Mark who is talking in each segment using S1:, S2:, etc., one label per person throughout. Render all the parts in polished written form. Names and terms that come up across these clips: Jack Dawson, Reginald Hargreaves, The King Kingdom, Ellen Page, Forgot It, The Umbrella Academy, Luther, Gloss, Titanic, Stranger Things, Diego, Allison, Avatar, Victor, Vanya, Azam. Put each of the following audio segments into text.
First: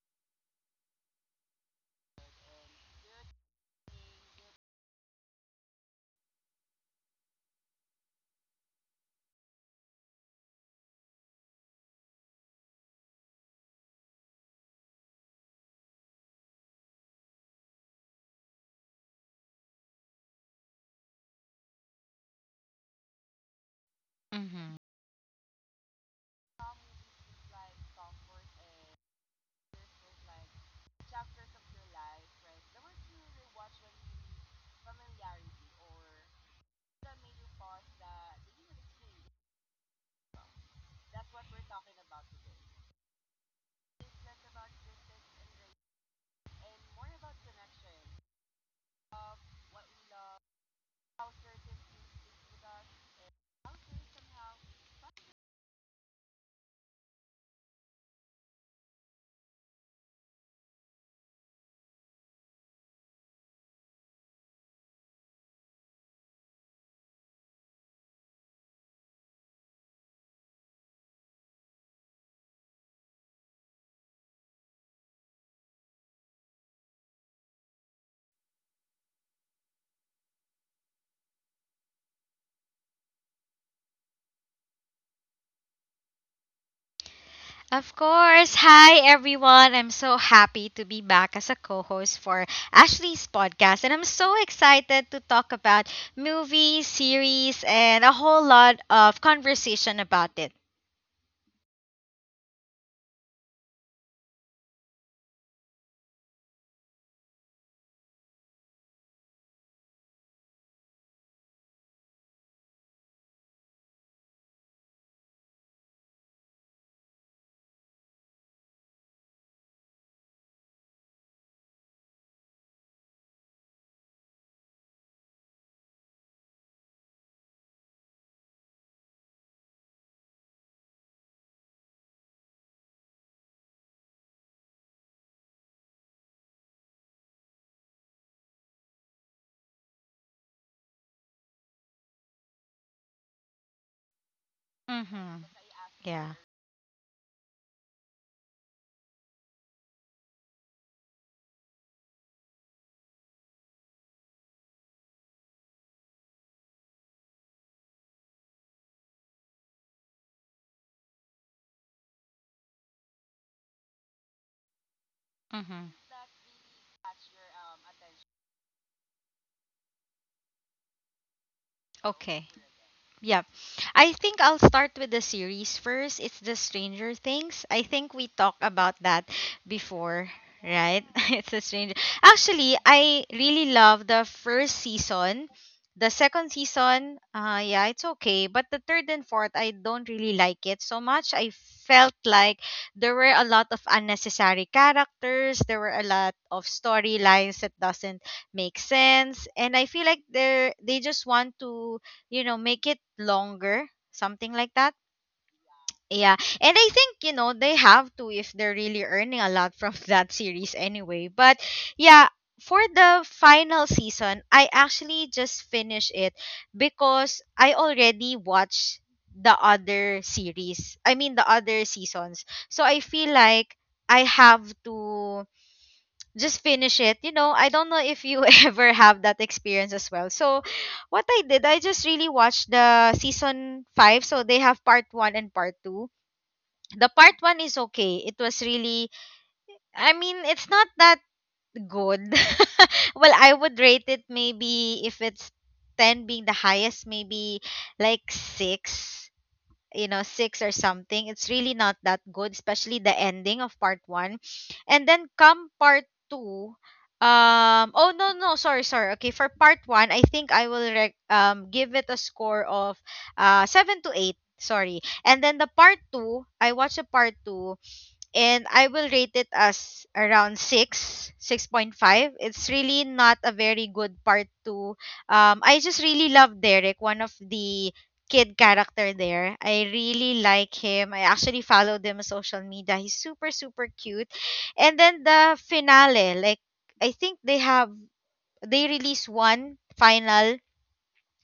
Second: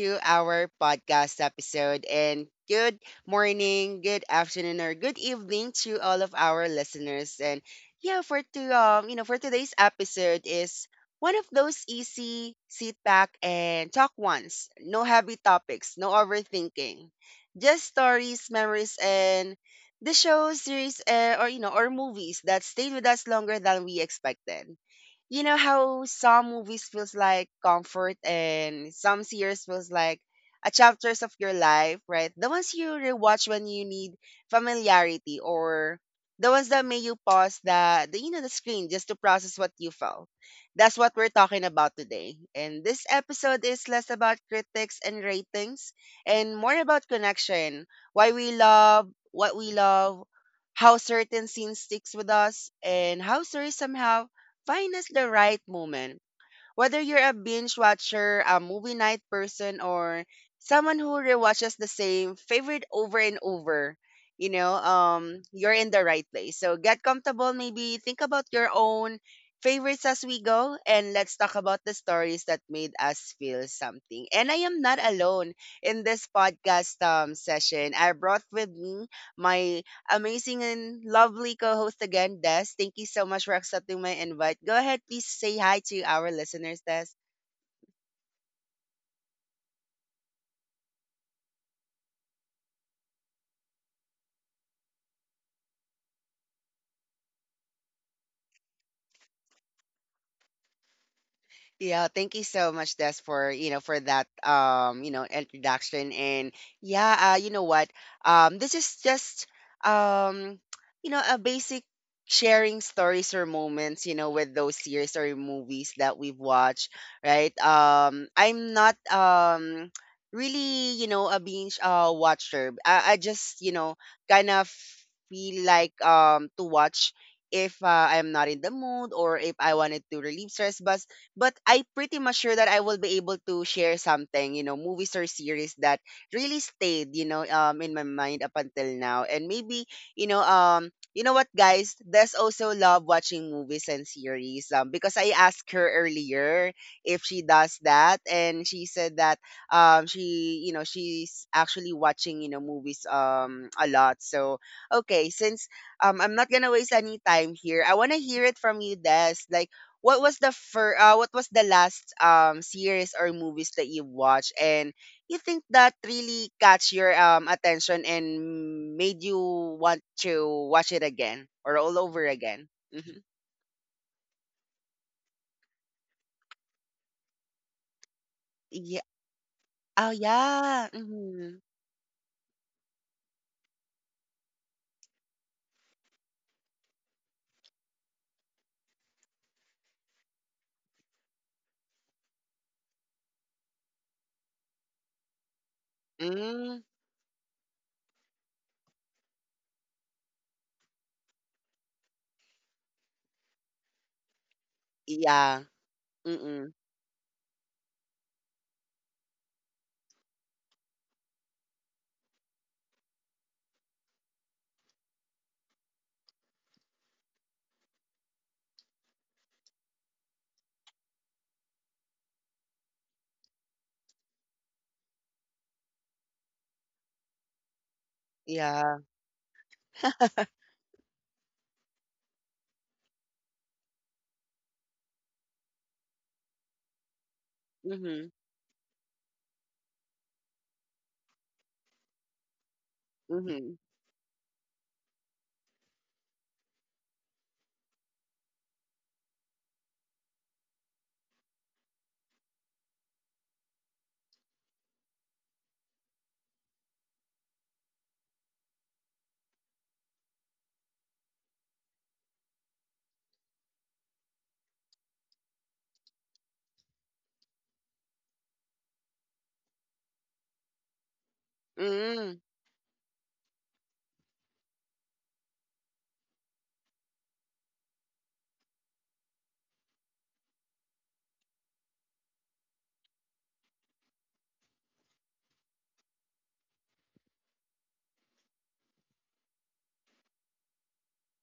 S1: to our podcast episode, and good morning, good afternoon, or good evening to all of our listeners. And yeah, for to you know, for today's episode is one of those easy sit back and talk ones. No heavy topics, no overthinking. Just stories, memories, and the shows, series, or movies that stayed with us longer than we expected.
S2: Mm-hmm.
S1: You know how some movies feels like comfort and some series feels like a chapters of your life, right? The ones you rewatch when you need familiarity, or the ones that make you pause the you know the screen just to process what you felt. That's what we're talking about today. And this episode is less about critics and ratings and more about connection. Why we love what we love, how certain scenes sticks with us, and how stories somehow find us the right moment. Whether you're a binge watcher, a movie night person, or someone who rewatches the same favorite over and over, you're in the right place. So get comfortable, maybe think about your own favorites as we go, and let's talk about the stories that made us feel something. And I am not alone in this podcast session. I brought with me my amazing and lovely co-host again, Des. Thank you so much for accepting my invite. Go ahead, please say hi to our listeners, Des.
S2: Of course. Hi, everyone. I'm so happy to be back as a co host for Ashley's podcast. And I'm so excited to talk about movies, series, and a whole lot of conversation about it.
S1: Yeah, thank you so much, Des, for that introduction. And yeah, you know what, this is just um you know a basic sharing stories or moments, you know, with those series or movies that we've watched, right? I'm not really, you know, a binge watcher. I just, you know, kind of feel like to watch if I'm not in the mood or if I wanted to relieve stress. But I pretty much sure that I will be able to share something, you know, movies or series that really stayed, you know, in my mind up until now. And maybe, you know what guys, Des also love watching movies and series
S2: Mm
S1: because I
S2: hmm.
S1: asked her
S2: Yeah.
S1: earlier if she does that, and she said that she, you know, she's actually watching, you know, movies a lot. So, okay, since I'm not going to waste any time here. I want to hear it from you, Des. Like what was the last series or movies that you watched and you think
S2: Mm hmm.
S1: that really catch your attention and made you want to watch it again or all over
S2: Okay.
S1: again? hmm
S2: Yeah. I think I'll start with the series first. It's the Stranger Things. I think we talked about
S1: Yeah.
S2: that
S1: Oh
S2: before,
S1: yeah.
S2: right? It's
S1: Mm-hmm.
S2: a stranger. Actually, I really love the first season. The second season, yeah, it's okay, but the third and fourth I don't really like it so much. I felt like there were a lot of unnecessary characters, there were a lot of
S1: Mm-hmm.
S2: storylines that doesn't make sense, and I feel like they just want to, make it longer, something like that.
S1: Yeah.
S2: Yeah.
S1: Mm-mm.
S2: And I think, they have to if they're really earning a lot from that series anyway. But yeah, for the final season, I actually just finished it because I already watched the other series. I mean, the other seasons. So I feel like I have to just finish it. I don't know if you ever
S1: Yeah.
S2: have that experience as well. So, what I did, I just really watched the season 5. So, they have part 1 and part 2. The part 1 is okay.
S1: Mm-hmm.
S2: It was really, I mean, it's not that good. Well, I
S1: Mm-hmm.
S2: would rate it maybe if it's 10 being the highest, maybe like 6, you know six or something. It's really not that good, especially the ending of part one. And then come part two. Oh, no, no, sorry, okay. For part one, I think I will give it a score of 7 to 8, sorry. And then the part two, I watched a part two, and I will rate it as around 6, 6.5.
S1: Mm-hmm.
S2: It's really not a very good part 2. I just really love Derek, one of the kid character there. I really like him. I actually followed him on social media. He's super, super cute. And then the finale, like, I think they release one final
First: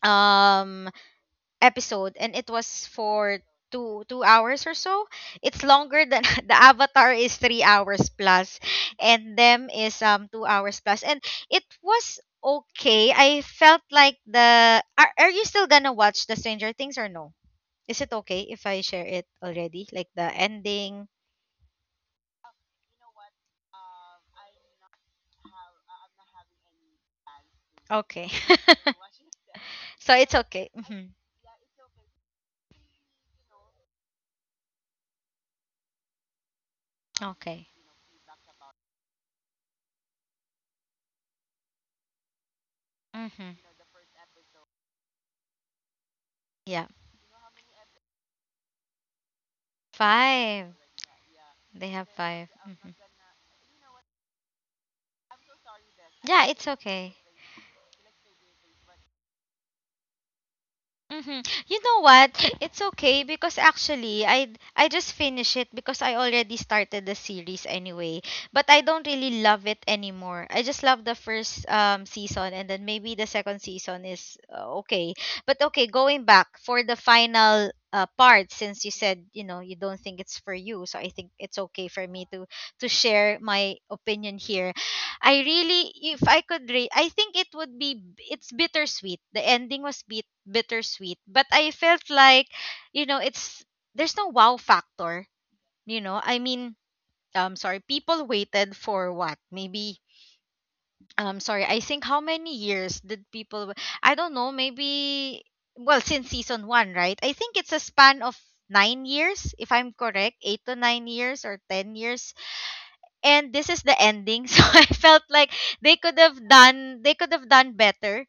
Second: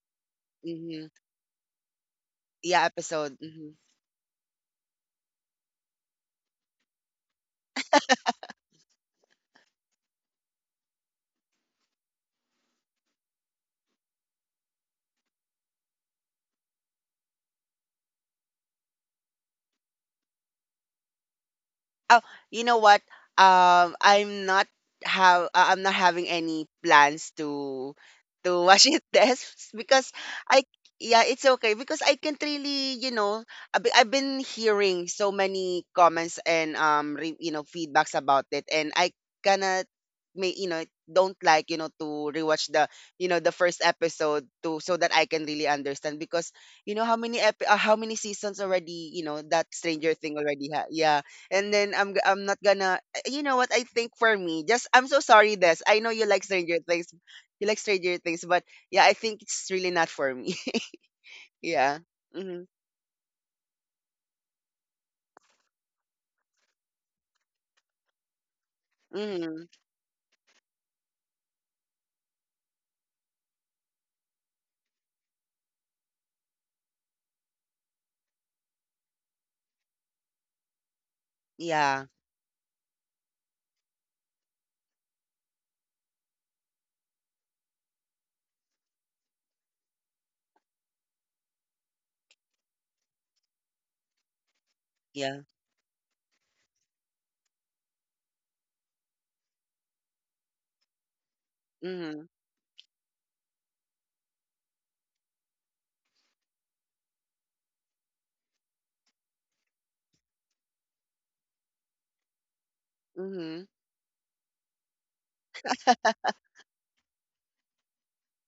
S2: um
S1: Mm-hmm.
S2: episode, and it
S1: Yeah.
S2: was
S1: Episode.
S2: for
S1: Mm-hmm.
S2: two hours or so. It's longer than the Avatar is 3 hours plus, and them is 2 hours plus, and it was okay. I felt like the, are you still gonna watch the Stranger Things, or no? Is it okay if I share it already, like the ending?
S1: Oh, you know what? Um, I'm not I'm not having any plans
S2: Okay,
S1: to wash it this because
S2: so it's
S1: I
S2: okay. Hmm.
S1: yeah, it's okay, because I can't really, you know, I've been hearing so many comments and re, you know
S2: Okay.
S1: feedbacks about it. And I cannot may you know don't like, you know, to rewatch the, you know, the first
S2: Mm-hmm.
S1: episode to so that I can really understand, because
S2: Yeah,
S1: you know how many how many seasons already, you know, that Stranger Thing already
S2: five.
S1: yeah. And
S2: They
S1: then
S2: have
S1: I'm
S2: 5.
S1: not
S2: Mm-hmm.
S1: gonna you know what, I think for me just, I'm so sorry Des, I know
S2: Yeah, it's okay.
S1: You like Stranger Things, but yeah, I think it's really not for me.
S2: Mm-hmm. You
S1: Yeah.
S2: know what?
S1: Mhm.
S2: It's okay because actually I just finished it because I already started the series anyway. But I don't really
S1: Mhm.
S2: love it anymore. I just love the first season, and then maybe the second season is, okay. But okay, going back for the final, part, since you said, you don't think it's for you. So I think it's okay
S1: Yeah.
S2: for me to share my opinion here. I really, if I could rate, I think it would be, it's bittersweet. The ending was bit bittersweet, but I felt like, it's there's no wow
S1: Yeah.
S2: factor. You know, I mean, sorry, people waited for what? Maybe, sorry, I
S1: Mhm.
S2: think how many years did people? I don't know. Maybe, well, since season one, right? I think it's a span of 9 years, if I'm correct, 8 to 9 years, or 10 years,
S1: Mhm.
S2: and this is the ending. So I felt like they could have done better.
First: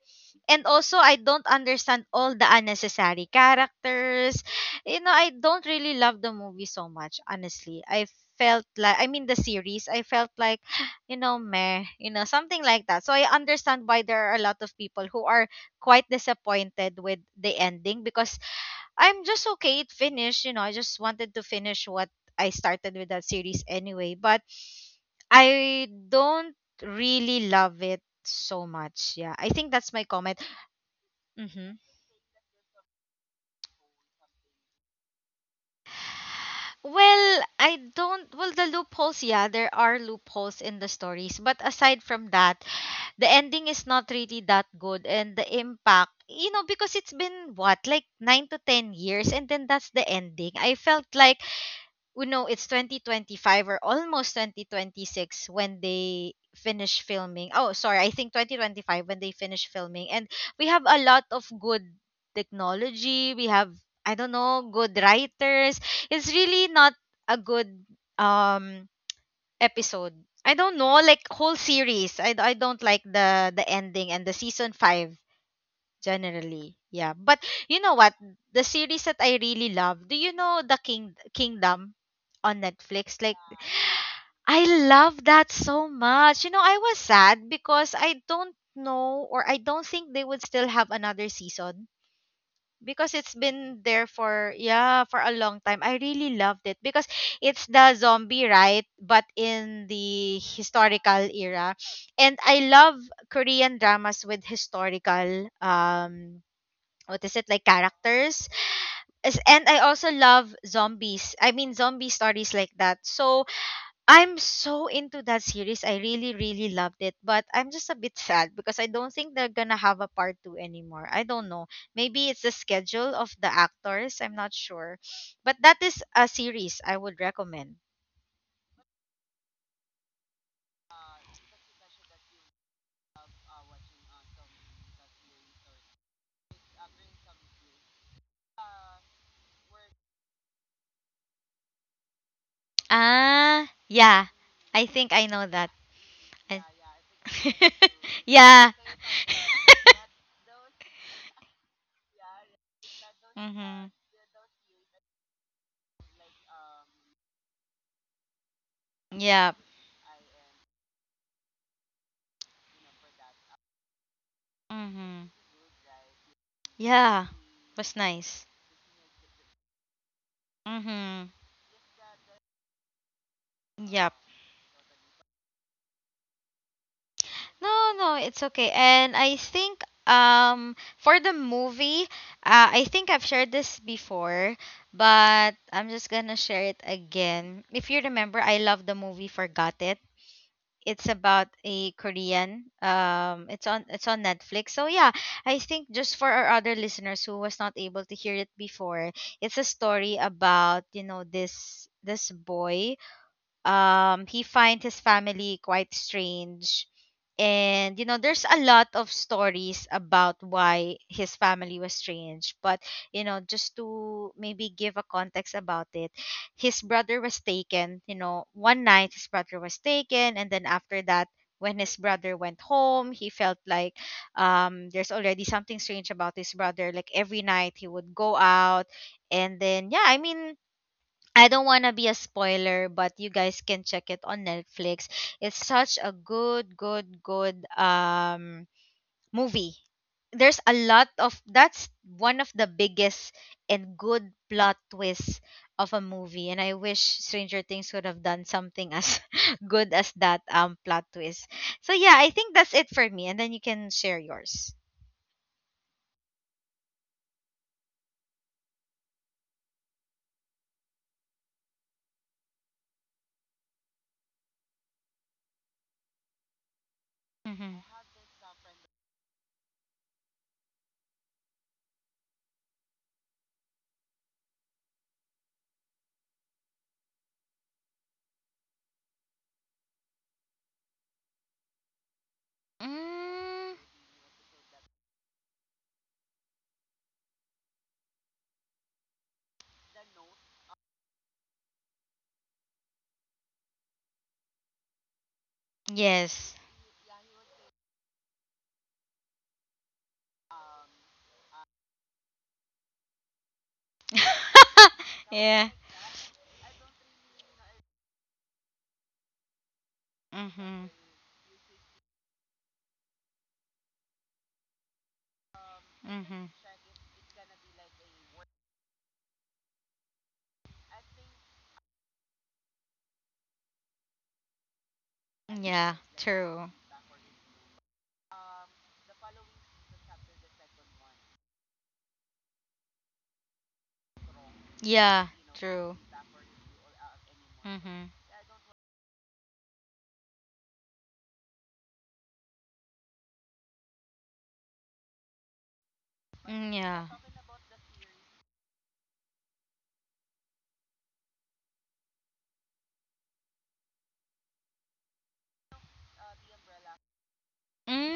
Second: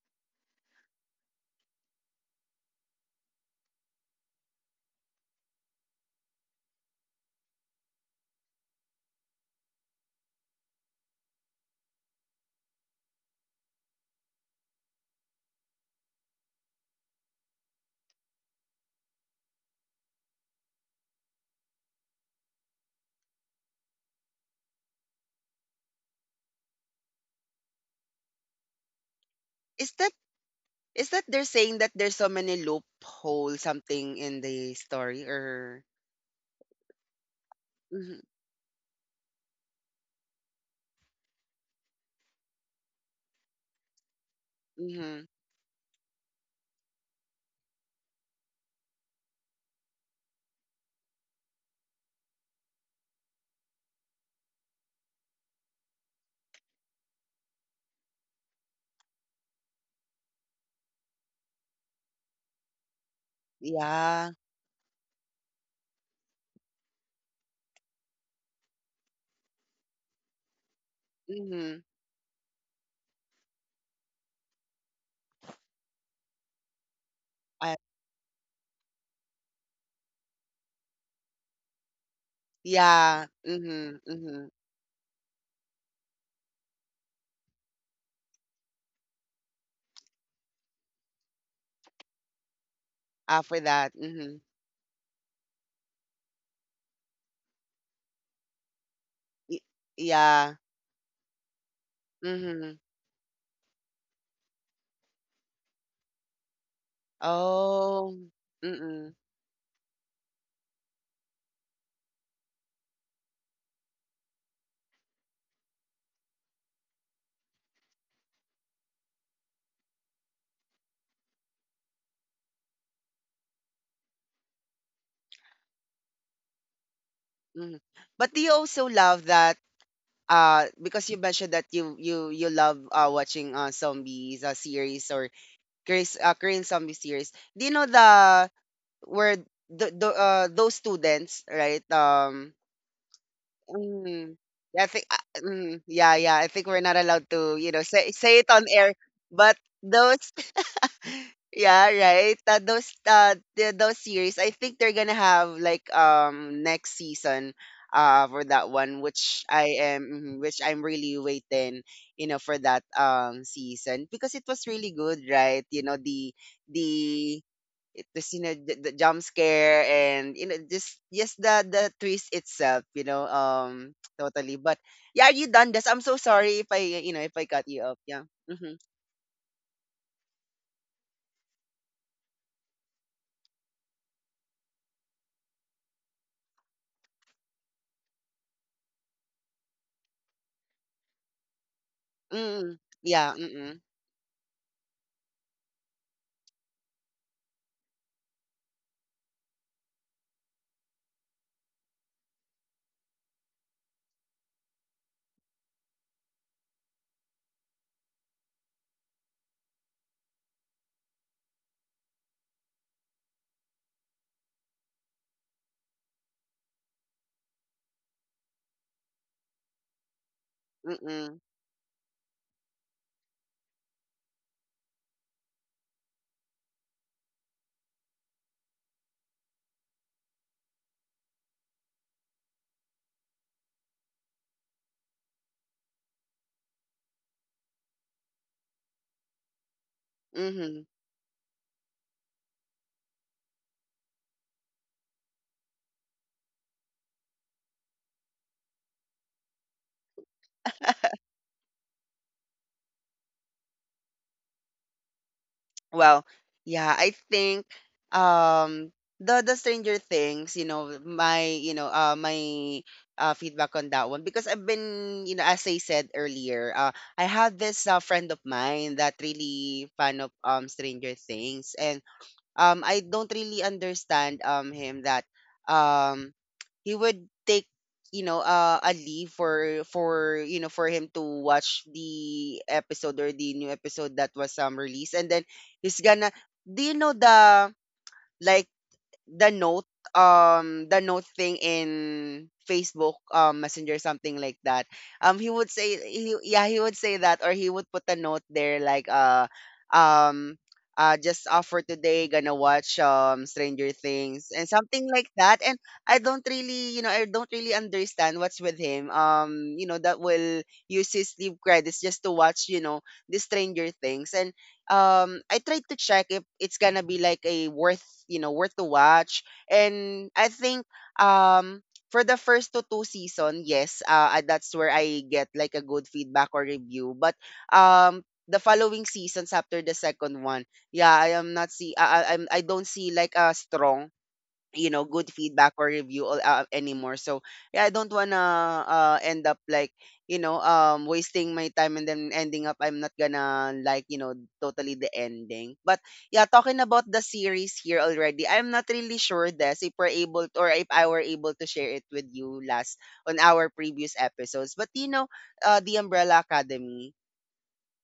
S2: And also I don't understand all the unnecessary characters. You know, I don't really love the movie so much, honestly. I felt like I mean, the series, I felt like, meh, something like that. So I understand why there are a lot of people who are quite disappointed with the ending, because I'm just okay. It finished. I just wanted to finish what I started with that series anyway, but I don't really love it so much. Yeah, I think that's
S1: Is
S2: my
S1: that,
S2: comment.
S1: is that they're
S2: Hmm.
S1: saying that there's so many loophole something in the story, or
S2: Well, I
S1: mhm.
S2: don't. Well, the loopholes, yeah, there are loopholes in the stories. But aside from that, the ending is not really that good. And
S1: Mhm.
S2: the impact, because it's been what, like nine to 10 years, and then that's the ending. I felt like we know it's 2025 or almost 2026 when they finish filming. Oh, sorry, I think 2025 when they finish filming. And we have a lot of good technology. We have, I don't
S1: Yeah.
S2: know, good writers. It's really not a good um episode. I don't know, like whole
S1: Mhm.
S2: series. I don't like the ending and the season 5 generally. Yeah. But you
S1: I,
S2: know what? The series that I really love. Do you know The King Kingdom on Netflix?
S1: yeah.
S2: Like,
S1: Mhm. Mhm.
S2: I love that so much. You know, I was sad because I don't know, or I don't think they would still have another season, because it's
S1: After
S2: been
S1: that.
S2: there
S1: Mhm.
S2: for, yeah, for a long time. I really loved it because it's the zombie, right? But
S1: Y-
S2: in the
S1: yeah.
S2: historical era. And I
S1: Mhm.
S2: love Korean dramas with historical, what is it, like,
S1: Oh,
S2: characters.
S1: mm-mm, mm,
S2: And I also love zombies. I mean, zombie stories like that. So I'm so into that series. I really, really loved it. But I'm just a bit sad because I don't think they're gonna have a part two anymore. I don't know. Maybe it's the schedule of the actors. I'm not sure. But that is a series I would recommend.
S1: mhm. But do you also love that, because you mentioned that you you love, watching, zombies, series or Koreans, Korean zombie series. Do you know the where the those students, right?
S2: Ah, yeah.
S1: Mm,
S2: I
S1: yeah, I
S2: think
S1: think,
S2: I know that.
S1: mm, yeah, yeah. I
S2: I-
S1: think we're not allowed to, you know, say it
S2: yeah.
S1: on air. But those, yeah, right. Those the,
S2: Mhm.
S1: those series, I think they're gonna have like next season for that one,
S2: Yeah.
S1: which I am mhm, which I'm really waiting, you know, for that season because it was really
S2: Mhm.
S1: good, right? You know the
S2: Yeah.
S1: the
S2: Was
S1: it was,
S2: nice.
S1: you know, the jump scare and, you know, just
S2: Mhm.
S1: the twist itself, you know,
S2: Yeah.
S1: totally. But yeah, are you done this? I'm so sorry if I, you know, if I cut
S2: No,
S1: you off.
S2: no,
S1: Yeah.
S2: it's okay.
S1: Mm-hmm.
S2: And I think for the movie, I think I've shared this before, but I'm just gonna share it again. If you remember, I love the movie Forgot It. It's about a Korean.
S1: Mm. Yeah.
S2: It's on
S1: Mm-mm.
S2: it's on Netflix. So yeah, I think just for our other listeners who was not able to hear it before, it's a story about, this boy. He finds his family quite strange. And, there's a lot of stories about why his family was strange. But, just to maybe give a context about it, his brother was taken. One night his brother was taken. And then after that,
S1: Mm-mm.
S2: when his brother went home, he felt like, there's already something strange about his brother. Like every night he would go out. And then, yeah, I mean, I don't want to be a spoiler, but you guys can check it on Netflix. It's such a good, good, good movie. There's a
S1: Mhm.
S2: lot of that's one of the biggest and good plot twists of a movie, and I wish Stranger Things would have done something as good as that plot twist. So yeah, I think that's it for me, and then you can share yours.
S1: Well, yeah, I think um the Stranger Things, you know, my feedback on that one. Because I've been, you know, as I said earlier, I had
S2: Mm-hmm.
S1: this friend of mine that really fan of Stranger Things. I don't really understand him, that um he would take, you know, a leave for you know, for him to watch the episode or the
S2: Mm,
S1: new episode that was released. And then he's gonna do, you know, the like the note, the note thing in Facebook Messenger, something like that. Um, he would say he,
S2: yes.
S1: yeah, he would say that, or he would put a note there like um just for today gonna watch Stranger Things and something like
S2: Yeah.
S1: that. And I don't really, you know, I don't really understand what's with him, you know, that will
S2: Mm-hmm.
S1: use his sleep credits just to watch, you know, the Stranger Things. And I tried to check
S2: Mm-hmm.
S1: if it's gonna be like a worth, you know, worth to watch. And I think um for the first to two season, yes, that's where I get like
S2: Yeah,
S1: a good feedback
S2: true.
S1: or review. But um the following seasons after the second one, yeah, I am not see I don't see like a strong, you know,
S2: Yeah,
S1: good feedback
S2: true.
S1: or review all, anymore. So yeah, I
S2: Mm-hmm.
S1: don't wanna end up like, you know, wasting my time and then ending up I'm not gonna like, you know, totally the ending. But yeah,
S2: Mm,
S1: talking
S2: yeah.
S1: about the series here already, I'm not really sure this if we're able to, or if I were able to share it with you last on our previous episodes. But, you know, the Umbrella Academy,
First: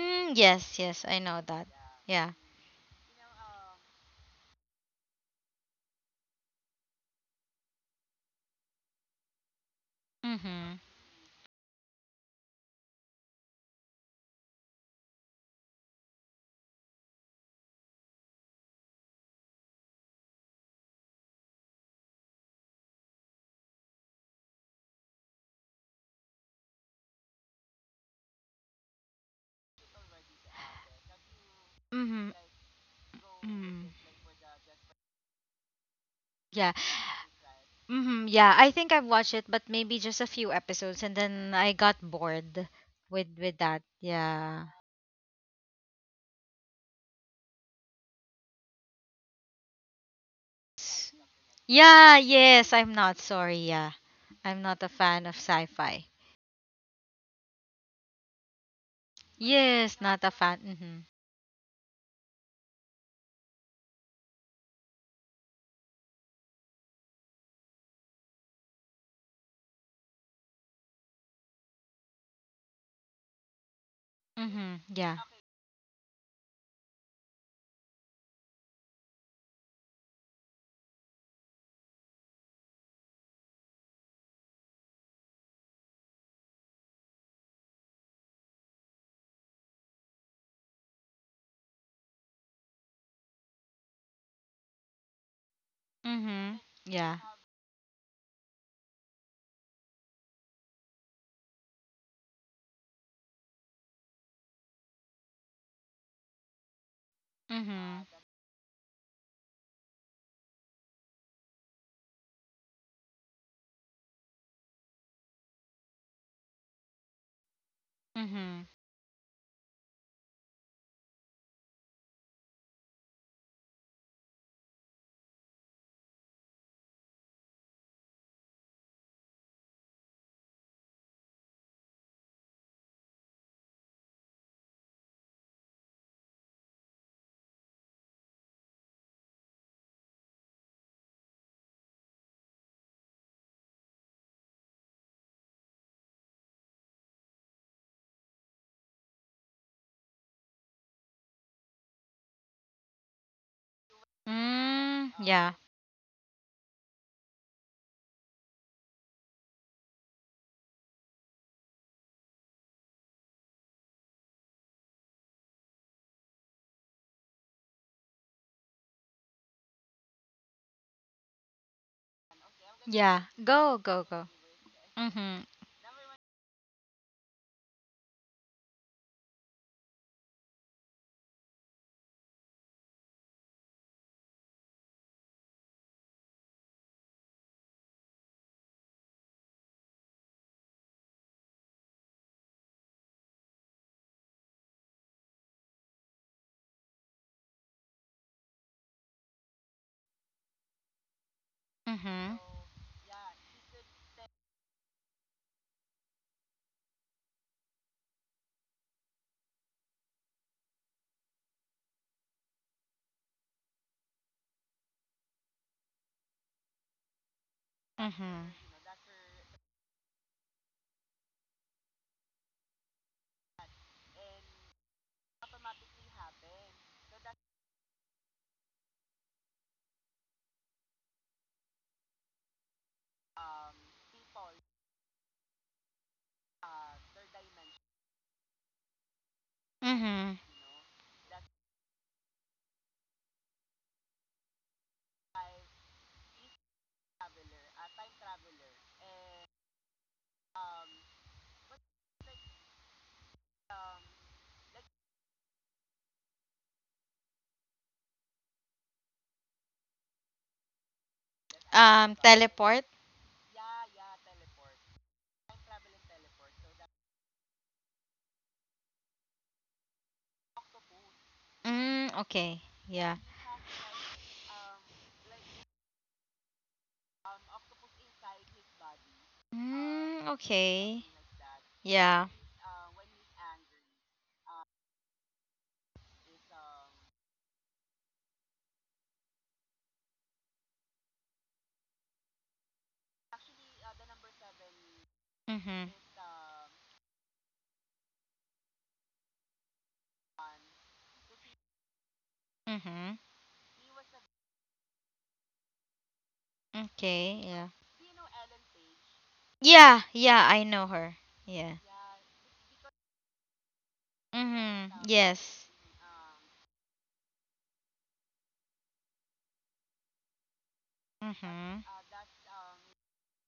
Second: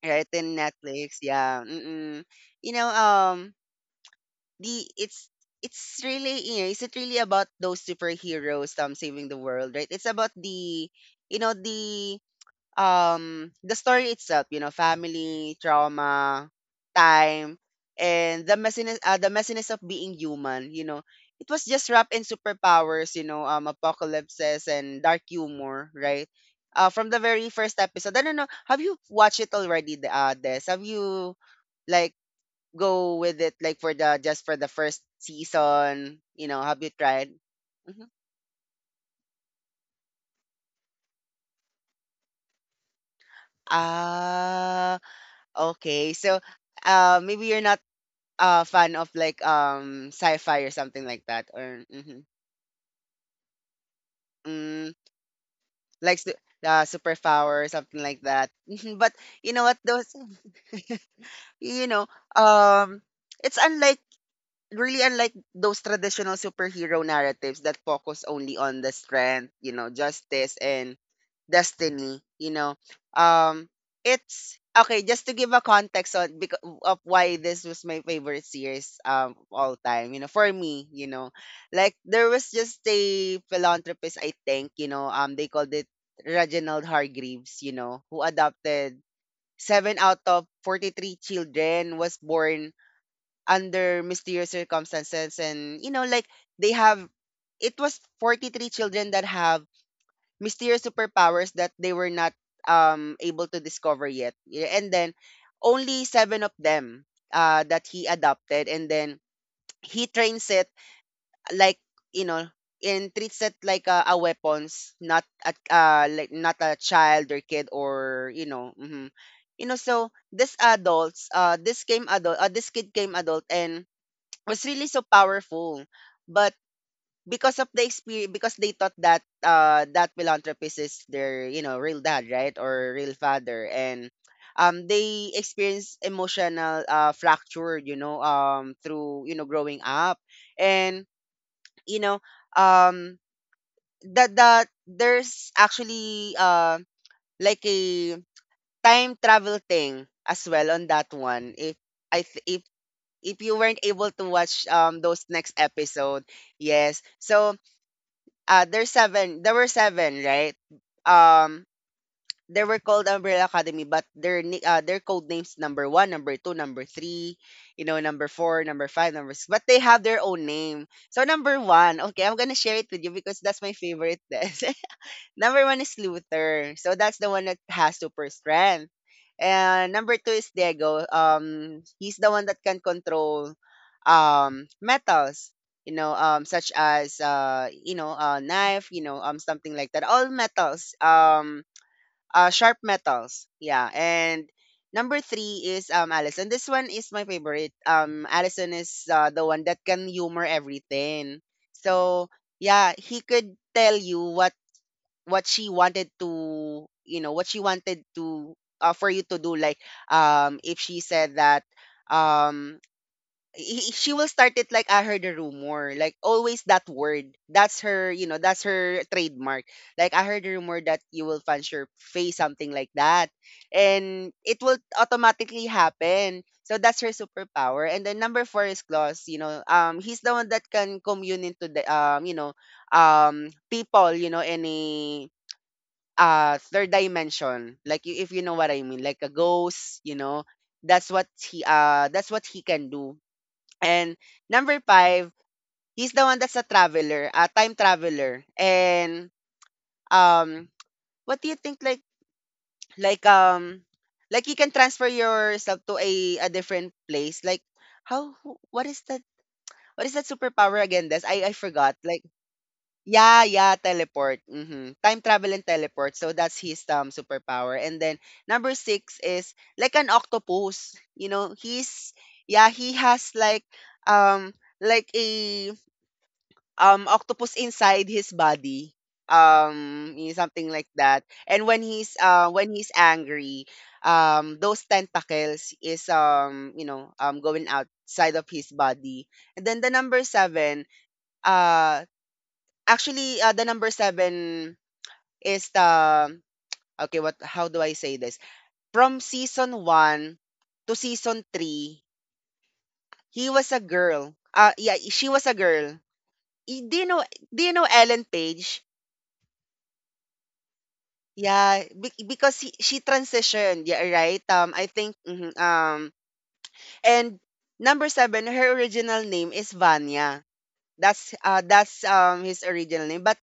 S1: right, in
S2: yes, yes, I
S1: Netflix.
S2: know
S1: Yeah,
S2: that.
S1: mm-mm.
S2: Yeah.
S1: You know, the it's really, you know, isn't really about those superheroes saving the world, right? It's about
S2: Mm-hmm.
S1: the, you know, the story itself, you know, family, trauma, time, and the messiness of being human, you know. It was just wrapped in superpowers, you know, apocalypses and dark humor, right? From the very first episode. I don't know. Have you watched it already, the Des? Have you like
S2: Mm-hmm.
S1: go with it like for
S2: Mm.
S1: the just for the first season? You know,
S2: Yeah.
S1: have you tried? Mhm.
S2: Mm-hmm. Yeah, I think I've watched it, but maybe just a few episodes, and then I got bored with that. Yeah.
S1: Ah, okay. So, maybe you're not a fan of like sci-fi or something
S2: S-
S1: like that, or
S2: Yeah,
S1: mm-hmm.
S2: yes, I'm not sorry. Yeah. I'm not
S1: Mm,
S2: a fan of sci-fi.
S1: like superpower or something like that. Mhm. But, you know what?
S2: Yes,
S1: Those,
S2: not a fan. Mm-hmm.
S1: you know, um, it's unlike really unlike those traditional superhero narratives that focus only on the strength, you know, justice and destiny, you know. Um, it's
S2: Mm-hmm.
S1: okay,
S2: Yeah.
S1: just to give a context on because of why this was my favorite series of all time, you know, for me, you know. Like there was just a philanthropist, I think, you know, they called it Reginald Hargreaves, you know, who adopted seven out of 43 children, was born under mysterious circumstances. And you know, like
S2: Mm-hmm.
S1: they have,
S2: Yeah.
S1: it was 43 children that have mysterious superpowers that they were not able to discover yet. Yeah. And then only seven of them that he
S2: Mm-hmm.
S1: adopted. And then he trains it like, you know, and treats it like a weapons, not like not a child or kid or, you
S2: Mm-hmm.
S1: know, mhm. So this adults this came adult this kid came adult and was really so powerful, but because of the experience, because they thought that that philanthropist is their real dad, right? Or real father. And they experience emotional fracture, through growing up. And you know um that there's actually like a time travel thing as well on that one if i th- if if you weren't able to watch
S2: Mm,
S1: those
S2: yeah.
S1: next episode. Yes, so there's seven, there were seven, right? um they were called Umbrella Academy, but their their code names: number one, number two, number three, number four, number five, number six. But they have their own name. So number one, okay, I'm gonna share it with you
S2: Yeah.
S1: because that's my
S2: Go, go,
S1: favorite
S2: go.
S1: test.
S2: Mhm.
S1: Number one is Luther. So that's the one that has super strength. And number two is Diego. He's the one that can control metals. You know, such as a knife. You know, something like that. All metals. Sharp metals. Yeah. And number three is Allison. This one is my favorite. Allison is the one that can humor everything. So
S2: Mhm.
S1: yeah, he could tell you what she wanted to you know what she wanted to for you to do. Like if she said that, um she will start it like, "I heard a rumor," like always that word. That's her,
S2: Mhm.
S1: that's her trademark. Like, "I heard a rumor that you will punch your face," something like that, and it will automatically happen. So that's her superpower. And then number four is Gloss, he's the one that can commune into the people, any third dimension, like if you know what I mean, like a ghost, you
S2: Mhm.
S1: know. That's what he that's what he can do. And number five, he's the one that's a traveler, a time traveler. And um what do you think, like like um like you can transfer yourself to a different place, like how what is that, what is that superpower again? This I forgot, like.
S2: Teleport.
S1: Yeah, yeah, teleport. Mhm. Time travel and teleport. So that's his superpower. And then number 6 is like an octopus. You know,
S2: Mm,
S1: he's,
S2: okay.
S1: yeah, he
S2: Yeah.
S1: has like a octopus inside his body.
S2: Mm,
S1: Something like
S2: okay.
S1: that. And
S2: Yeah.
S1: when he's angry, those tentacles is going outside of his body. And then the number 7, uh, Actually, the number 7 is the,
S2: Mhm.
S1: okay, what, how do I say this? From season 1 to season 3,
S2: Mhm.
S1: he was a girl. Ah, yeah, she was a girl. Do you know,
S2: Okay.
S1: do
S2: Yeah.
S1: you know Ellen Page?
S2: Yeah, yeah, I know her. Yeah.
S1: Yeah, because she transitioned, yeah, right?
S2: Mhm.
S1: I think, mhm,
S2: Yes.
S1: and number 7, her original name is Vanya.
S2: Mhm.
S1: That's his original name. But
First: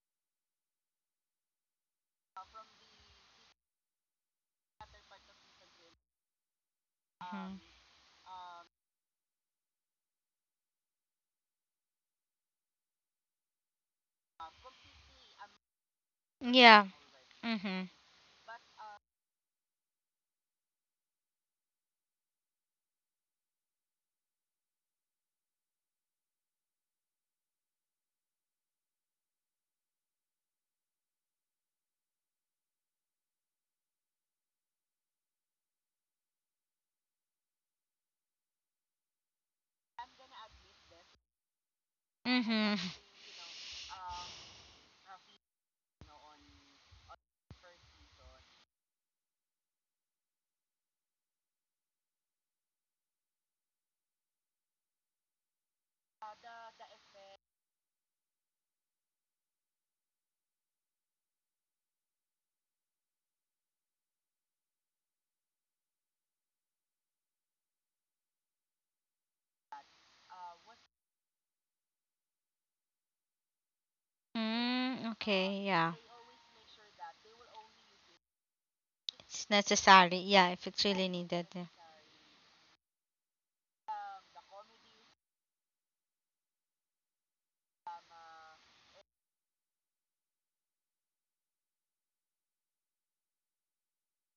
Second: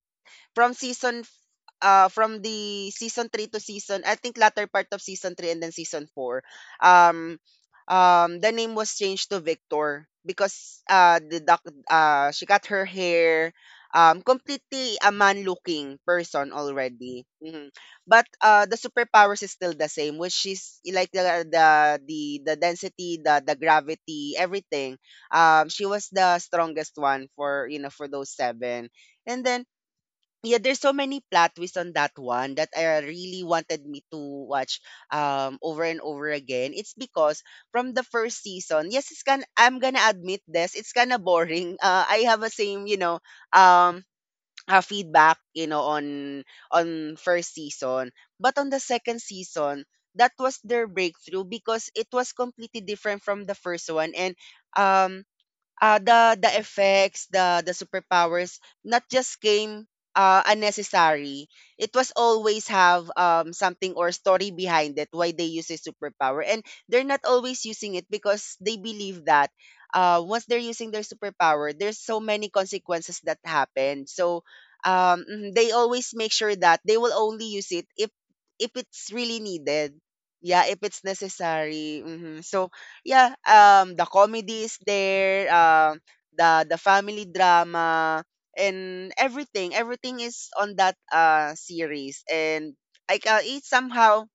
S1: from season f- from the season 3 to season, I think, latter part of season 3, and then season 4, um
S2: Mhm.
S1: the name was changed to Victor because the doc she got her hair completely a man looking person
S2: Yeah.
S1: already. Mhm.
S2: Mhm.
S1: But the superpowers is still the same, which is like the density, the gravity, everything. She was the strongest one for, for those seven. And then yeah, there's so many plot twists on that one that I really wanted me to watch over and over again. It's because from the first season, yes, it's gonna, I'm gonna admit this, it's kinda boring. I have a
S2: Mhm.
S1: same, you know, um feedback, you know, on first season. But on the second season, that was their breakthrough because it was completely different from the first one. And um the effects, the superpowers not just came unnecessary. It was always have something or story behind it why they use a superpower, and they're not always using it because they believe that once they're using their superpower, there's so many consequences that happen. So
S2: Mm,
S1: mhm,
S2: okay,
S1: they
S2: yeah.
S1: always make sure that they will only use it if it's really
S2: It's
S1: needed.
S2: necessary. Yeah, if
S1: Yeah, if
S2: it's
S1: it's
S2: really needed. Yeah.
S1: necessary. Hmm. So yeah, the comedy is there, the family drama and everything. Everything is on that series. And I ca it's somehow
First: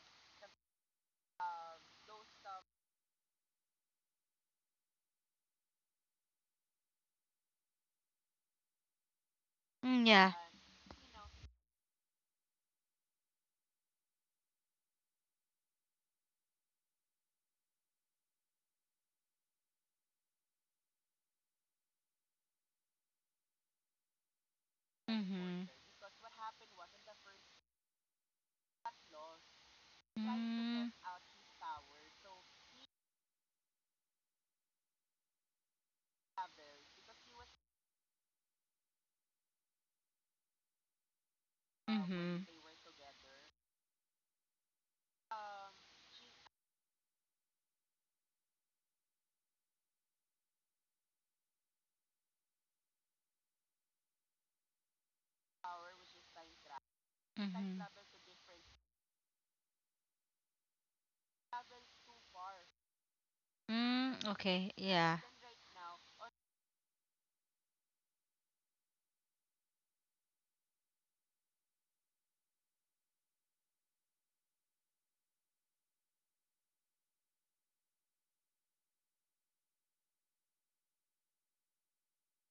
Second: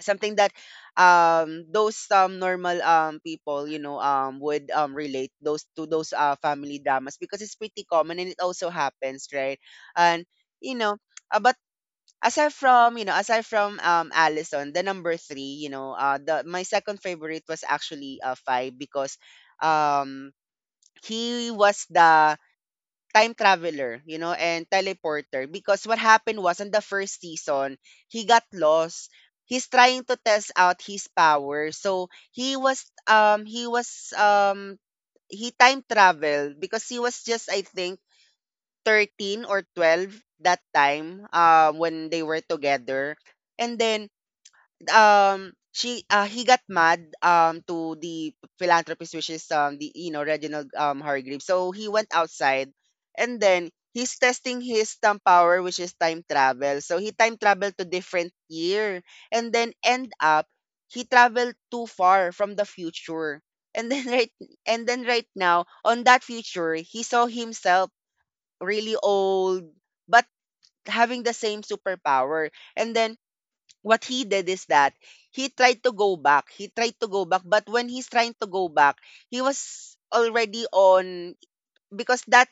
S1: something that those normal people, you know, would relate those to those family dramas because it's pretty common, and it also happens, right?
S2: Mm,
S1: And
S2: yeah.
S1: you know but aside from, aside from Allison, the number three, you know, the my second favorite was actually five. Because um he was the time traveler, you know, and teleporter.
S2: Mhm.
S1: Because what happened was, on the first season, he got lost. He's trying to test out
S2: Mm,
S1: his power, so he was he time traveled because he was just, I think, 13 or 12 that time, when they
S2: mm-hmm,
S1: were together. And then she he got mad to the philanthropist, which is the, you know, Reginald Hargreaves. So he went outside, and then he's testing his time power, which is time travel. So he time traveled to
S2: mm-hmm.
S1: different year, and then end up he traveled too far from the future. And then
S2: Mm,
S1: right,
S2: okay,
S1: and then
S2: yeah.
S1: right now on that future, he saw himself really old, but having the same superpower. And then what he did is that, he tried to go back. He tried to go back, but when he's trying to go back, he was already on, because that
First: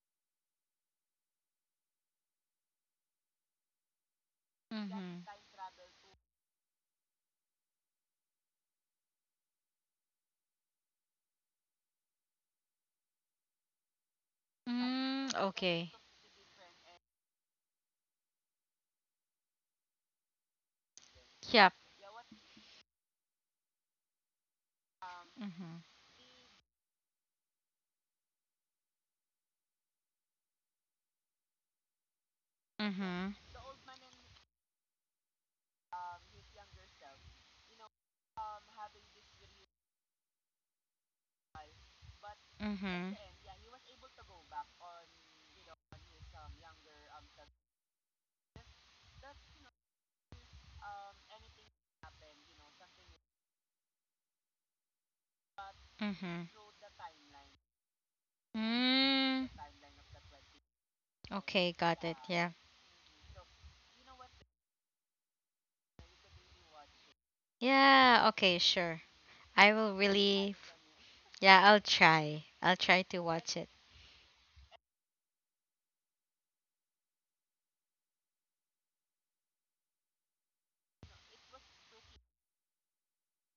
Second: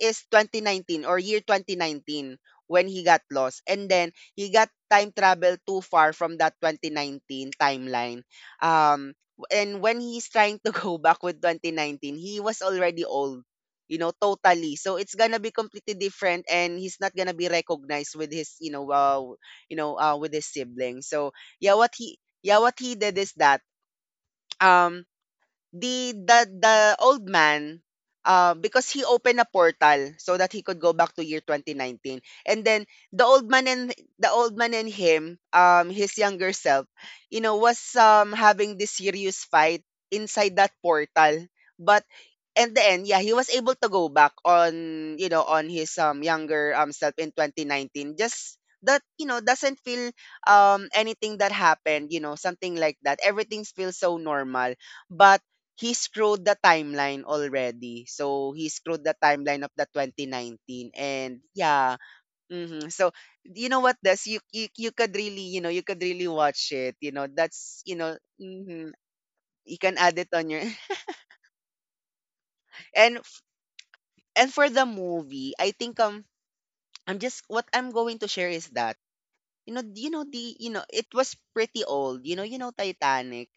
S1: is 2019, or year 2019, when he got lost. And then he got time
S2: Mm-hmm.
S1: travel too far from that 2019 timeline. Um, and when he's trying to go back with 2019, he was already old, you know, totally. So it's
S2: Mm,
S1: gonna be
S2: okay.
S1: completely different, and he's not gonna be recognized with his, with his siblings. So
S2: Yep.
S1: yeah, what he yeah, what he did is that, um
S2: Mm-hmm.
S1: the old man, because he opened a portal so that he could go back to year 2019. And then
S2: Mm-hmm.
S1: the old man and him, his younger self, you know, was having this serious fight inside that portal. But and then
S2: Mm-hmm.
S1: yeah, he was able to go back on, you know, on his younger self in 2019. Just that, you know, doesn't feel anything that happened, you know. Something like that. Everything feels so normal, but he screwed
S2: Mm-hmm.
S1: the timeline already. So he screwed the
S2: Mm,
S1: timeline of the 2019. And
S2: okay,
S1: yeah.
S2: got it. Yeah.
S1: Hmm. So you know what, this, you could really, you know, you could really watch it, you know. That's, you know,
S2: Yeah, okay,
S1: mhm,
S2: sure. I
S1: you
S2: will
S1: can add it on
S2: really,
S1: your
S2: yeah, I'll try. I'll try to
S1: And
S2: watch it.
S1: and for the movie, I think, I'm just what I'm going to share is that, you know, the, it was pretty old. You know, you know, Titanic.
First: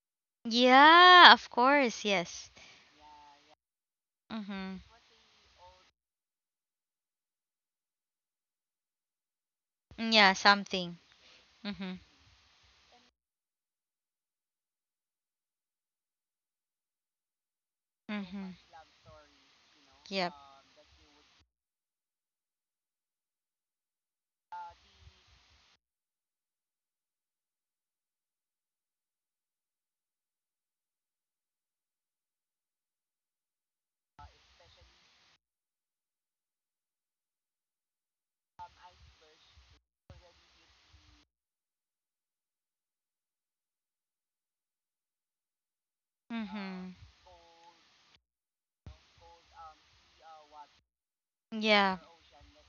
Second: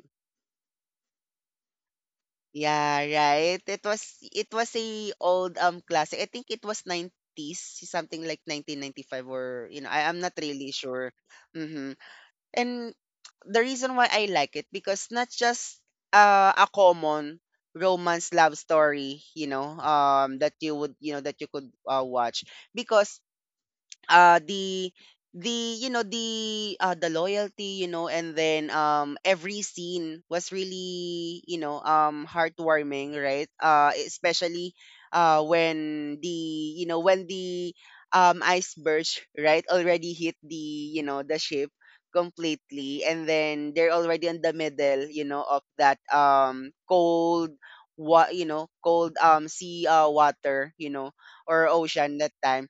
S2: Yeah, of course, yes.
S1: Yeah, right. It was
S2: Mm-hmm.
S1: a old classic. I think it was 90s, something like 1995, or you know, I am
S2: Yeah,
S1: not really
S2: something.
S1: sure. Mhm.
S2: Mm-hmm.
S1: And the reason why I like it, because not just a common romance
S2: Mm-hmm.
S1: love story, you know,
S2: Yep.
S1: that you would, you know, that you could watch, because uh the the, you know, the loyalty, you know. And then every scene was really, you know, heartwarming, right? Especially when the, you know, when the iceberg, right, already hit the, you know, the ship completely. And then they're already in the middle, you know, of that
S2: Mm-hmm.
S1: cold, what you know, cold sea, water, you know, or
S2: Yeah.
S1: ocean that time,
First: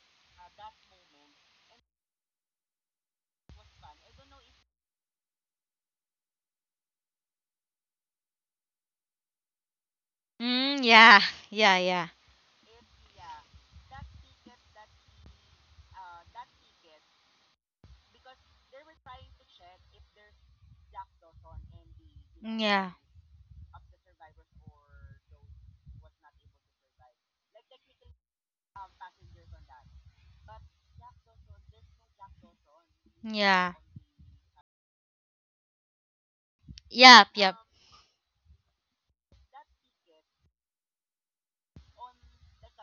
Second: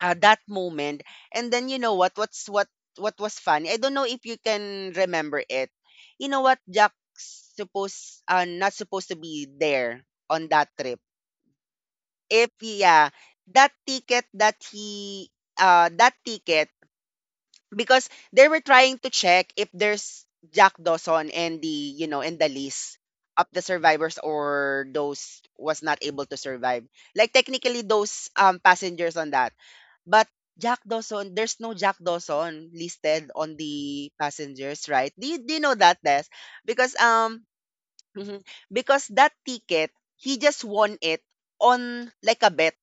S1: that moment. And then, you know what, what was funny, I don't know if you can remember it. You know what, Jack supposed, not supposed to be there on that
S2: Mm,
S1: trip,
S2: yeah. Yeah, yeah.
S1: if, yeah, that ticket that he that ticket, because they were trying to check if there's Jack Dawson and the, you know, and the
S2: Yeah.
S1: list of the survivors, or those was not able to survive, like, technically, those passengers on that. But Jack Dawson, there's no Jack Dawson listed on
S2: Yeah.
S1: the passengers, right? Do you know that, Des? Because
S2: Yep. Yep.
S1: mhm, because that ticket, he just won it on, like, a bet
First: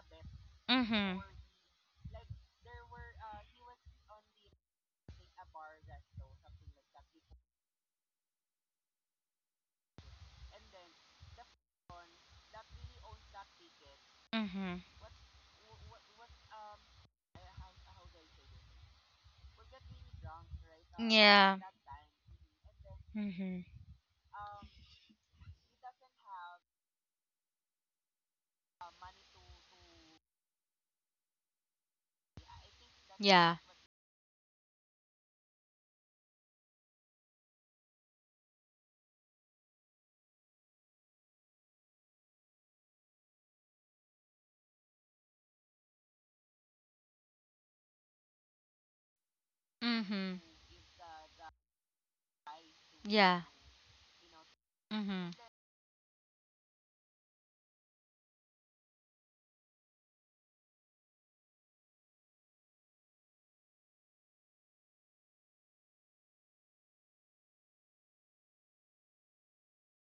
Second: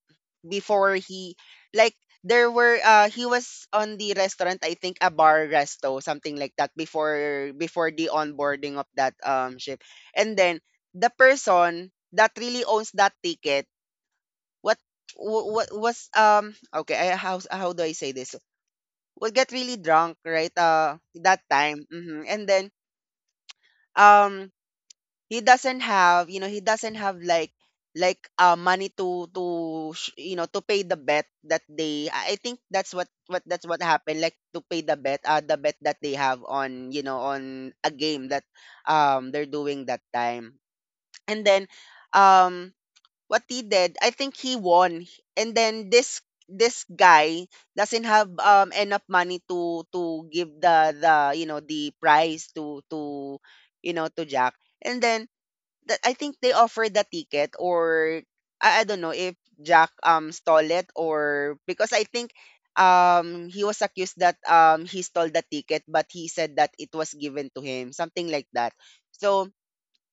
S1: before
S2: Mhm.
S1: he, like, there were, he was on the restaurant, I think, a bar resto, something like that, before, before the onboarding of that ship. And then the person that really owns that ticket, what
S2: Mhm.
S1: what was okay, how do I say this, would get really drunk, right, that
S2: Yeah.
S1: time. Mhm. And then,
S2: Mhm.
S1: um, he doesn't have, you know, he doesn't have like, money to, you know, to pay the bet that they, I think that's what,
S2: Yeah.
S1: that's what happened, like, to pay the bet, the bet that they have on, you know, on a game that, they're doing that time. And then, um, what he did, I think he won. And then this guy doesn't have enough money to
S2: Mhm.
S1: give the prize to
S2: Yeah.
S1: Jack. And then
S2: Mhm.
S1: that I think they offered the ticket, or I don't know if Jack stole it, or because I think he was accused that he stole the ticket, but he said that it was given to him, something like that. So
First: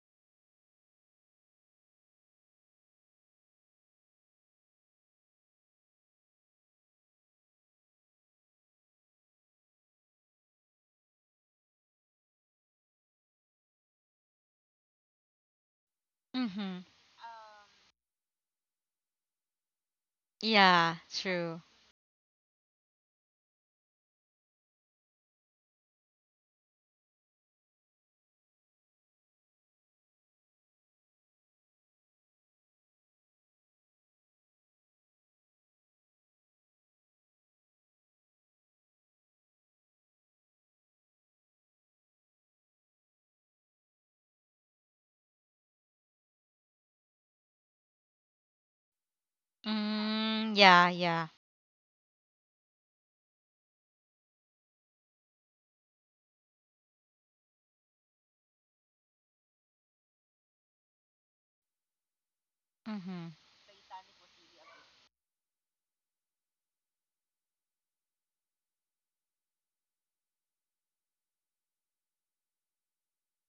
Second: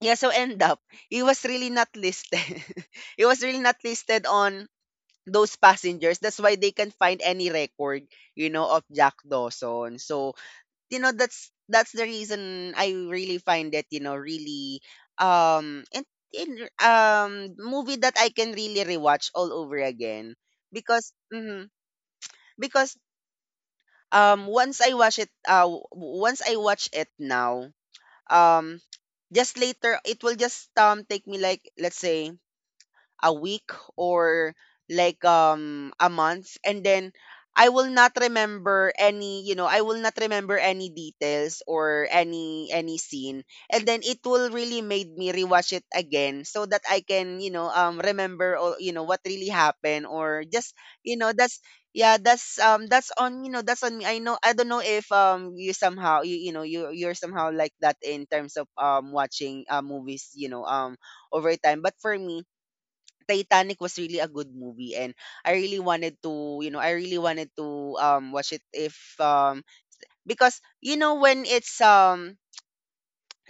S1: yeah, so end up, he was really not listed. He was really not listed on those passengers. That's why they can find any record, you know, of Jack Dawson. So, you know, that's the reason I really find it, you know, really and in
S2: Mhm.
S1: movie that I can really rewatch all over again.
S2: Yeah.
S1: Because
S2: True.
S1: because once I watch it once I watch it now, um just later it will just take me like, let's say, a week or like a month, and then I will not remember any, you know, I will not remember any details or any scene. And then it will really made me rewatch it again, so that I can, you know, remember all, you know, what really happened, or
S2: Mm.
S1: just,
S2: Yeah.
S1: you
S2: Yeah.
S1: know, that's yeah, that's on, you know, that's on me. I know, I don't know if you somehow, you know, you're somehow like that in terms of watching movies, you know, over time. But for me,
S2: Mhm.
S1: Titanic was really a good movie, and I really wanted to, you know, I really wanted to watch it if um because, you know, when it's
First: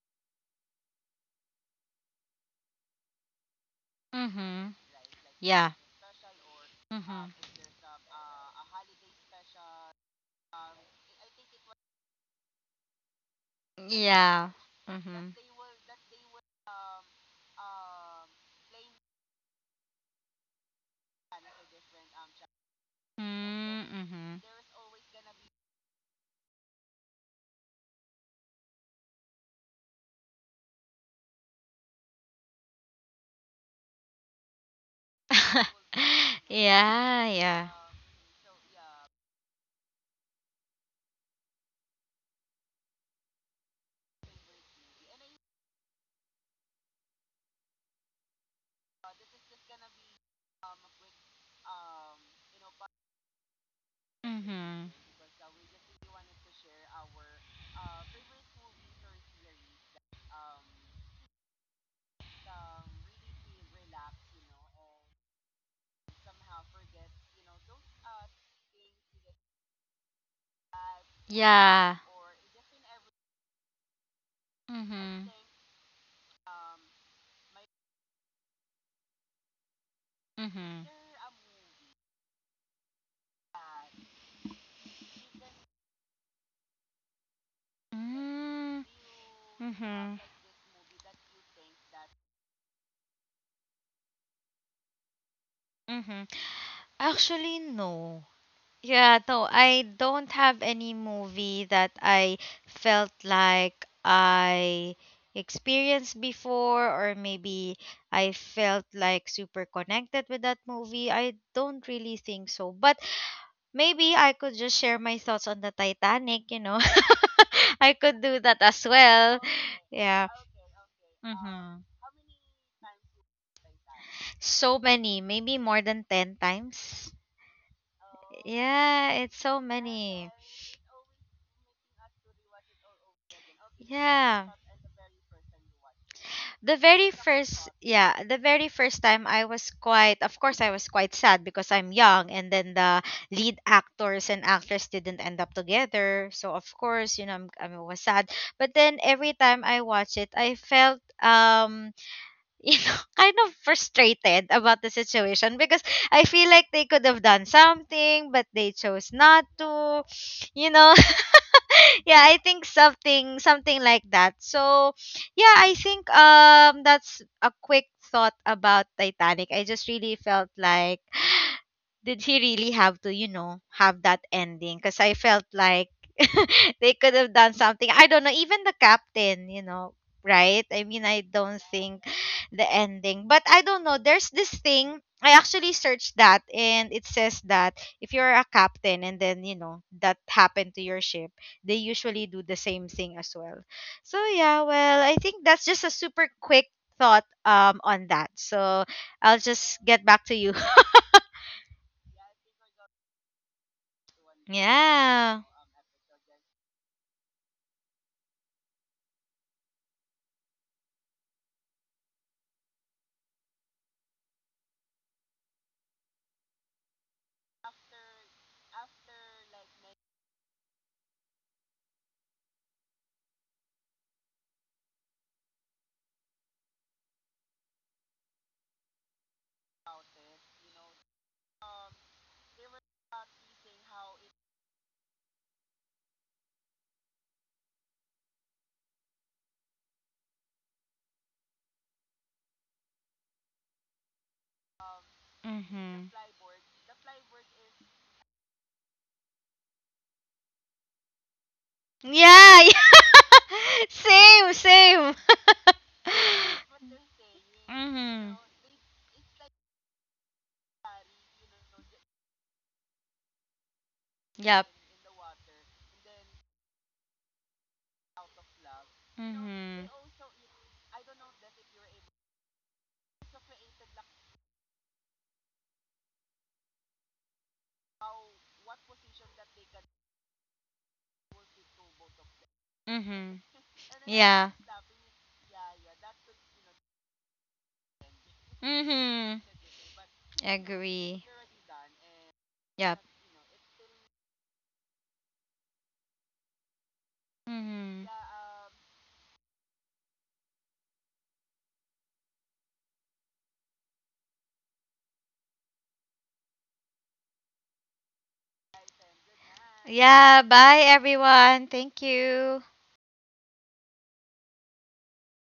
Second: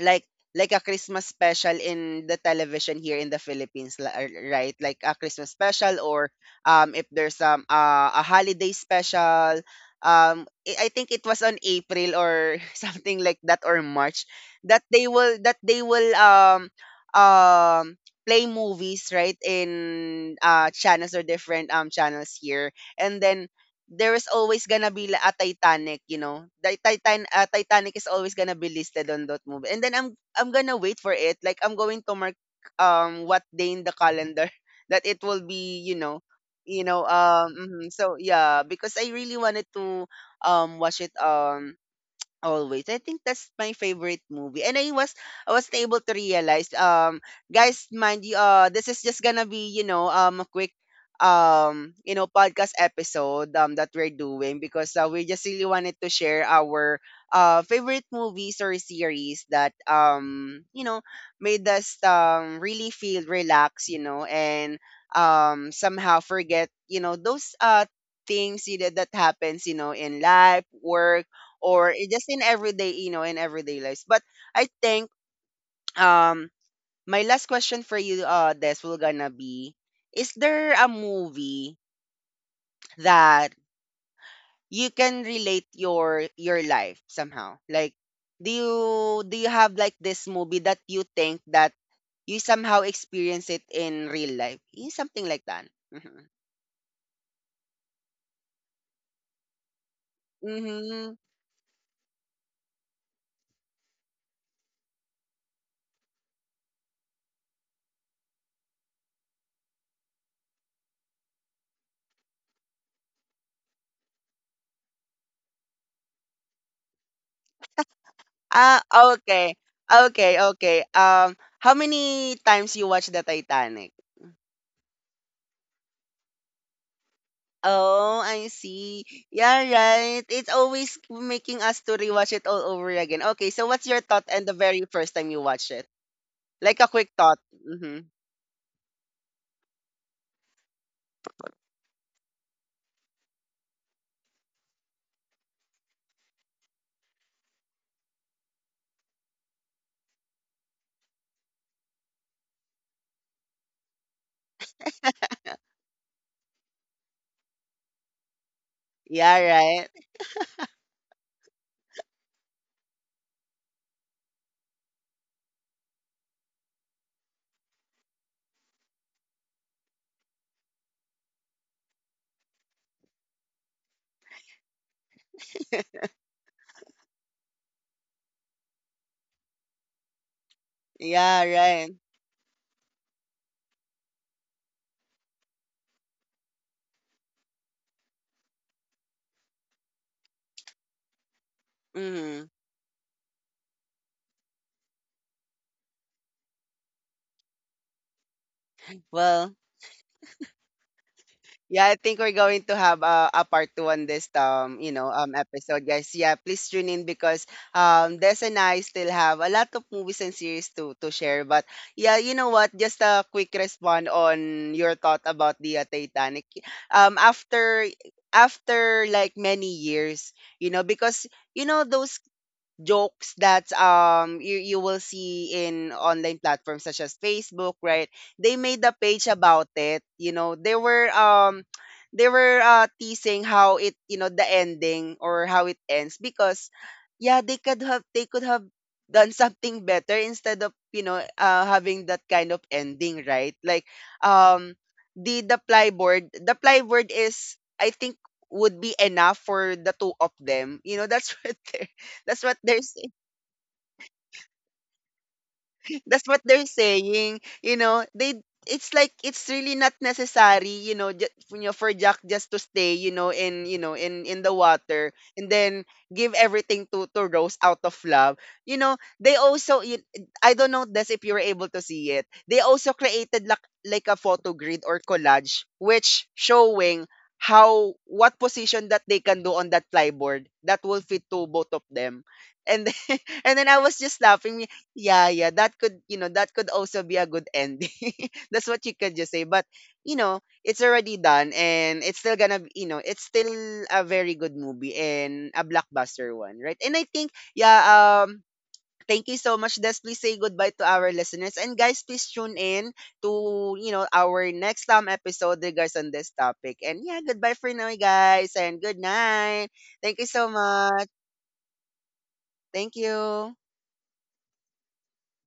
S1: like like a Christmas special in the television here in the Philippines,
S2: Mhm.
S1: right? Like a Christmas
S2: Yeah.
S1: special, or if
S2: Mhm.
S1: there's a holiday special. I think it was on April or something like that, or March,
S2: Yeah.
S1: that
S2: Mhm.
S1: they will um play movies right in channels or different channels here. And then
S2: Mm.
S1: there is
S2: Mhm.
S1: always gonna be li a Titanic, you know? The Titanic is always gonna be listed on that movie. And then I'm gonna wait for it. Like, I'm going to mark what day in the calendar that it will be, you know,
S2: Yeah. Yeah.
S1: So yeah, because I really wanted to watch it always. I think that's my favorite movie. And I was, I was able to realize guys, mind you, this is just gonna be, you know, a quick you know, podcast episode that we're doing, because
S2: Mhm.
S1: we just really wanted to share our favorite movies or series that, you know, made us really feel relaxed, you know, and somehow forget, you know, those things, you know, that happens, you know, in life, work, or
S2: Yeah.
S1: just in everyday, you know, in everyday lives. But I think
S2: Mhm.
S1: um my last question for you, Des, will gonna be: is there a
S2: Mhm.
S1: movie that you can relate your life somehow? Like, do you,
S2: Mm.
S1: do you have like
S2: Mhm.
S1: this movie that you think that you somehow experience it in real life? Eh, something like that. Hmm.
S2: Mhm. Actually, no. Yeah, no, I don't have any
S1: Mm-hmm.
S2: movie that I felt like I experienced before, or maybe I felt like super connected with that movie. I don't really think so. But maybe I could just share my thoughts on the Titanic. I could do that
S1: Ah,
S2: as well.
S1: okay.
S2: Yeah.
S1: Okay, okay. How
S2: Mm-hmm.
S1: many times you watch the Titanic?
S2: So many, maybe more than 10 times.
S1: Oh, I see.
S2: Yeah, it's
S1: Yeah,
S2: so
S1: right.
S2: many.
S1: It's always making us to rewatch it all over again. Okay, so what's your thought and
S2: Yeah.
S1: the very first time you watched it?
S2: the
S1: Like a quick
S2: very
S1: thought.
S2: first
S1: Mm-hmm.
S2: yeah the very first time, I was quite of course, I was quite sad because I'm young. And then the lead actors and actress didn't end up together, so of course, I was sad. But then every time I watch it, I felt kind of frustrated about the situation, because I feel like they could have done something, but they chose
S1: Yeah,
S2: not
S1: right.
S2: to you know yeah, I think something like that. So, yeah, I think that's a quick thought about Titanic. I just really felt like, did he really have to, have that ending? Because I felt like they could have done something. I don't know, even the captain, you know, right? I mean, I
S1: Yeah,
S2: don't
S1: right.
S2: think the ending, but I don't know. There's this thing. I actually searched that, and it says that if you're a captain and then, that happened to your ship, they usually
S1: Mm-hmm.
S2: do the same thing as well. So, yeah, well, I think that's just a super quick thought on that. So, I'll
S1: Well,
S2: just get back to you.
S1: yeah, I think we're going to have a part two on this you know,
S2: Yeah.
S1: episode, guys. Yeah, please tune in, because Des and I still have a lot of movies and series to share. But yeah, you know what? Just a quick response on your thought about the Titanic. After, after like many years, you know, because you know those jokes that you you will see in online platforms such as Facebook, right? They made a page about it. You know, they were teasing how it, you know, the ending, or how it ends, because yeah, they could have done something better instead of, you know, having that kind of ending, right? Like, um the the
S2: Mm-hmm.
S1: plyboard the plyboard is, I think, would be enough for the two of them, you know? That's right there. That's what
S2: Yeah,
S1: they're saying.
S2: yeah. Same, same.
S1: That's what they're saying. You know, they,
S2: Mm-hmm.
S1: it's like it's really not necessary, you know, for Jack just to stay, you know, in, you know, in the
S2: Yep.
S1: water and then give everything to Rose out of love. You know, they also
S2: Mm-hmm.
S1: I don't know this, if you were able to see it. They also created like a photo grid or collage which showing how, what position that they can do on that plyboard that will fit to both of them. And
S2: Mm-hmm.
S1: and then I was just laughing.
S2: Yeah.
S1: Yeah, yeah, that could, you know, that could also be a good ending. That's what you could just say.
S2: Mm-hmm.
S1: But, you know, it's already
S2: Agree.
S1: done, and it's still gonna you know,
S2: Yep.
S1: it's still a very good movie and a blockbuster one, right? And I think, yeah,
S2: Mm-hmm.
S1: thank you so much, Des. Please say goodbye to our listeners. And guys, please tune in to, you know, our next time episode regards on this topic. And yeah, goodbye for now, guys, and good night. Thank you so
S2: Yeah, bye
S1: much.
S2: everyone. Thank you.
S1: Thank you.